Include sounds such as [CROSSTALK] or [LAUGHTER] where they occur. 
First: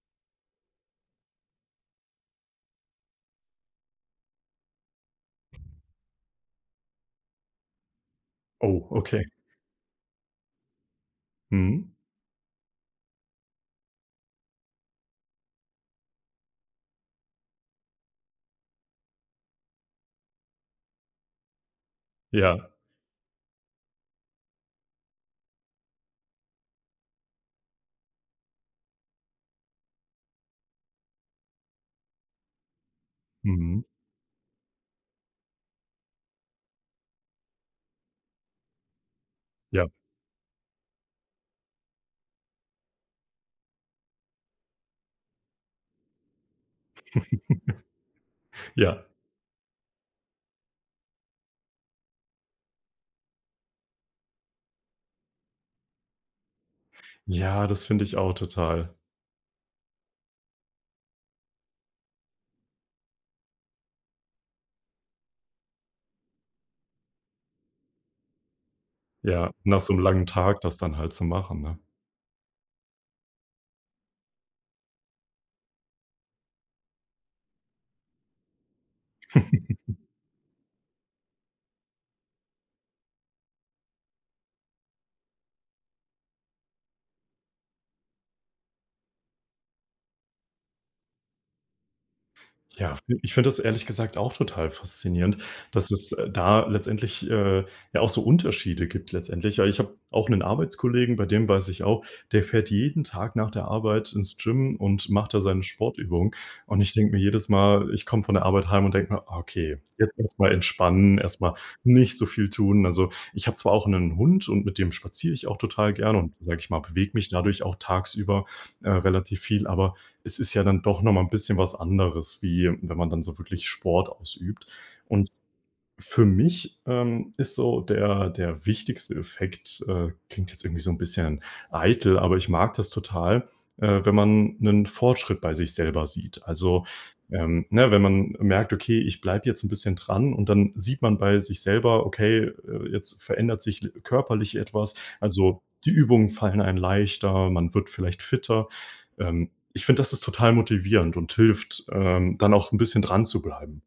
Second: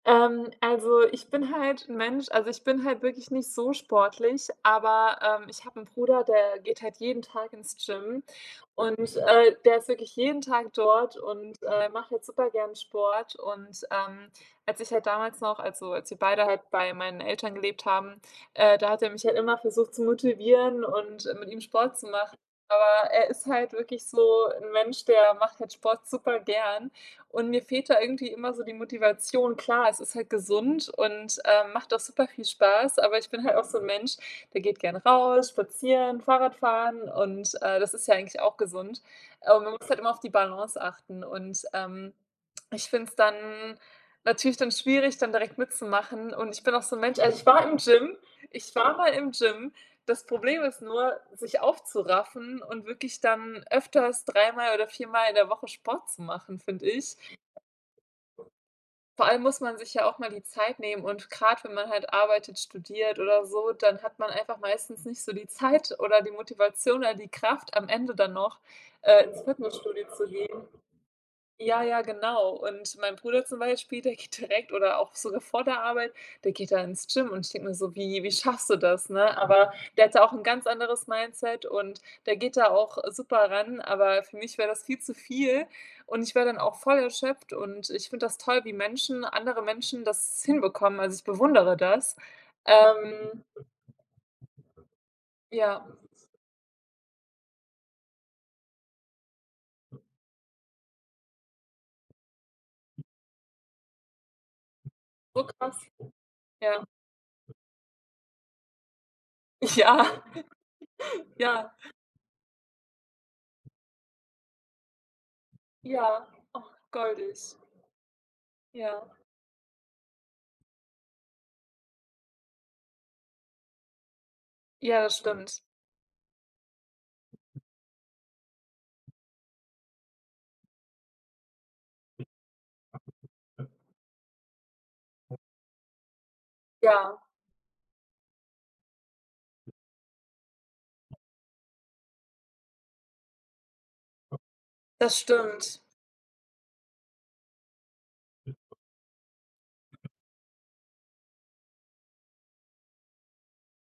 Ähm, also, ich bin halt 'n Mensch also, ich bin halt wirklich nicht so sportlich, aber, ähm, ich habe 'n Bruder, der geht halt jeden Tag ins Gym Oh, und, okay. äh, der ist wirklich jeden Tag dort und, äh, Mhm. macht halt super gern Sport. Und, ähm, als ich halt damals noch also, als wir beide halt bei meinen Eltern gelebt haben, äh, da hat er mich halt immer versucht zu motivieren und mit ihm Sport zu machen. Ja. Aber er ist halt wirklich so 'n Mensch, der macht halt Sport super gern und mir fehlt da irgendwie immer so die Motivation. Klar, es ist halt gesund und, ähm, macht auch super viel Spaß, aber ich bin halt auch so Mhm. 'n Mensch, der geht gern raus, spazieren, Fahrradfahren und, äh, das ist ja eigentlich auch gesund. Aber man muss Ja. halt immer auf die Balance achten und, ähm, ich finde es dann natürlich dann schwierig, dann direkt mitzumachen. Und ich bin auch so 'n Mensch also, ich war im Gym, [CHUCKLES] ich war Ja. mal im Gym. Das Problem ist nur, sich aufzuraffen und wirklich dann öfters, dreimal oder viermal in der Woche Sport zu machen, finde ich. Ja, das finde ich auch total. Vor allem muss man sich ja auch mal die Zeit nehmen und gerade wenn man halt arbeitet, studiert oder so, dann hat man einfach meistens nicht so die Zeit oder die Motivation oder die Kraft, am Ende dann noch, äh, ins Ja, nach so 'nem Fitnessstudio langen zu Tag gehen. das dann halt zu machen, ne? Ja, ja, genau und mein Bruder zum Beispiel, der geht direkt oder auch sogar vor der Arbeit, der geht dann ins Gym und ich denke mir so: „Wie wie schaffst du das?“, ne? Aber [CHUCKLES] der hat da auch 'n ganz anderes Mindset und der geht da auch super ran, aber für mich wäre das viel zu viel und ich wäre dann auch voll erschöpft und ich finde das toll, wie Menschen andere Menschen das hinbekommen. Also, ich bewundere das. Ja, fi ich Ähm. finde das ehrlich gesagt auch total faszinierend, Ja. dass es, äh, da letztendlich, äh, ja auch so Unterschiede gibt letztendlich. Ja, ich habe auch 'nen Arbeitskollegen, bei dem weiß ich auch, der fährt jeden Tag nach der Arbeit ins Gym und macht da So seine krass. Sportübungen. Und Ja. ich denke mir jedes Mal, ich komme von der Arbeit heim und denke mir: „Okay, Ja. jetzt erst mal entspannen, [CHUCKLES] erst mal Ja. nicht so viel tun.“ Also, ich habe zwar auch 'nen Hund und mit dem spaziere ich auch total gerne Ja, und, sage ich ach mal, bewege mich goldig. dadurch auch tagsüber, äh, Ja. relativ viel, aber es ist ja dann doch noch mal 'n bisschen was anderes, wie wenn man dann so wirklich Sport ausübt. Ja, das Und stimmt. für mich, ähm, ist so der der wichtigste Effekt äh, klingt jetzt irgendwie so 'n bisschen eitel, aber ich mag das total, äh, wenn man 'nen Fortschritt bei sich selber sieht. Also, Ja. ähm, ne, wenn man merkt: „Okay, ich bleibe jetzt 'n bisschen dran“ und dann sieht man bei sich selber: „Okay, äh, jetzt verändert sich l körperlich etwas.“ Das Also, stimmt. die Übungen fallen einem leichter, man wird vielleicht fitter. Ähm, ich finde, das ist total motivierend und hilft, ähm, dann auch 'n bisschen dranzubleiben.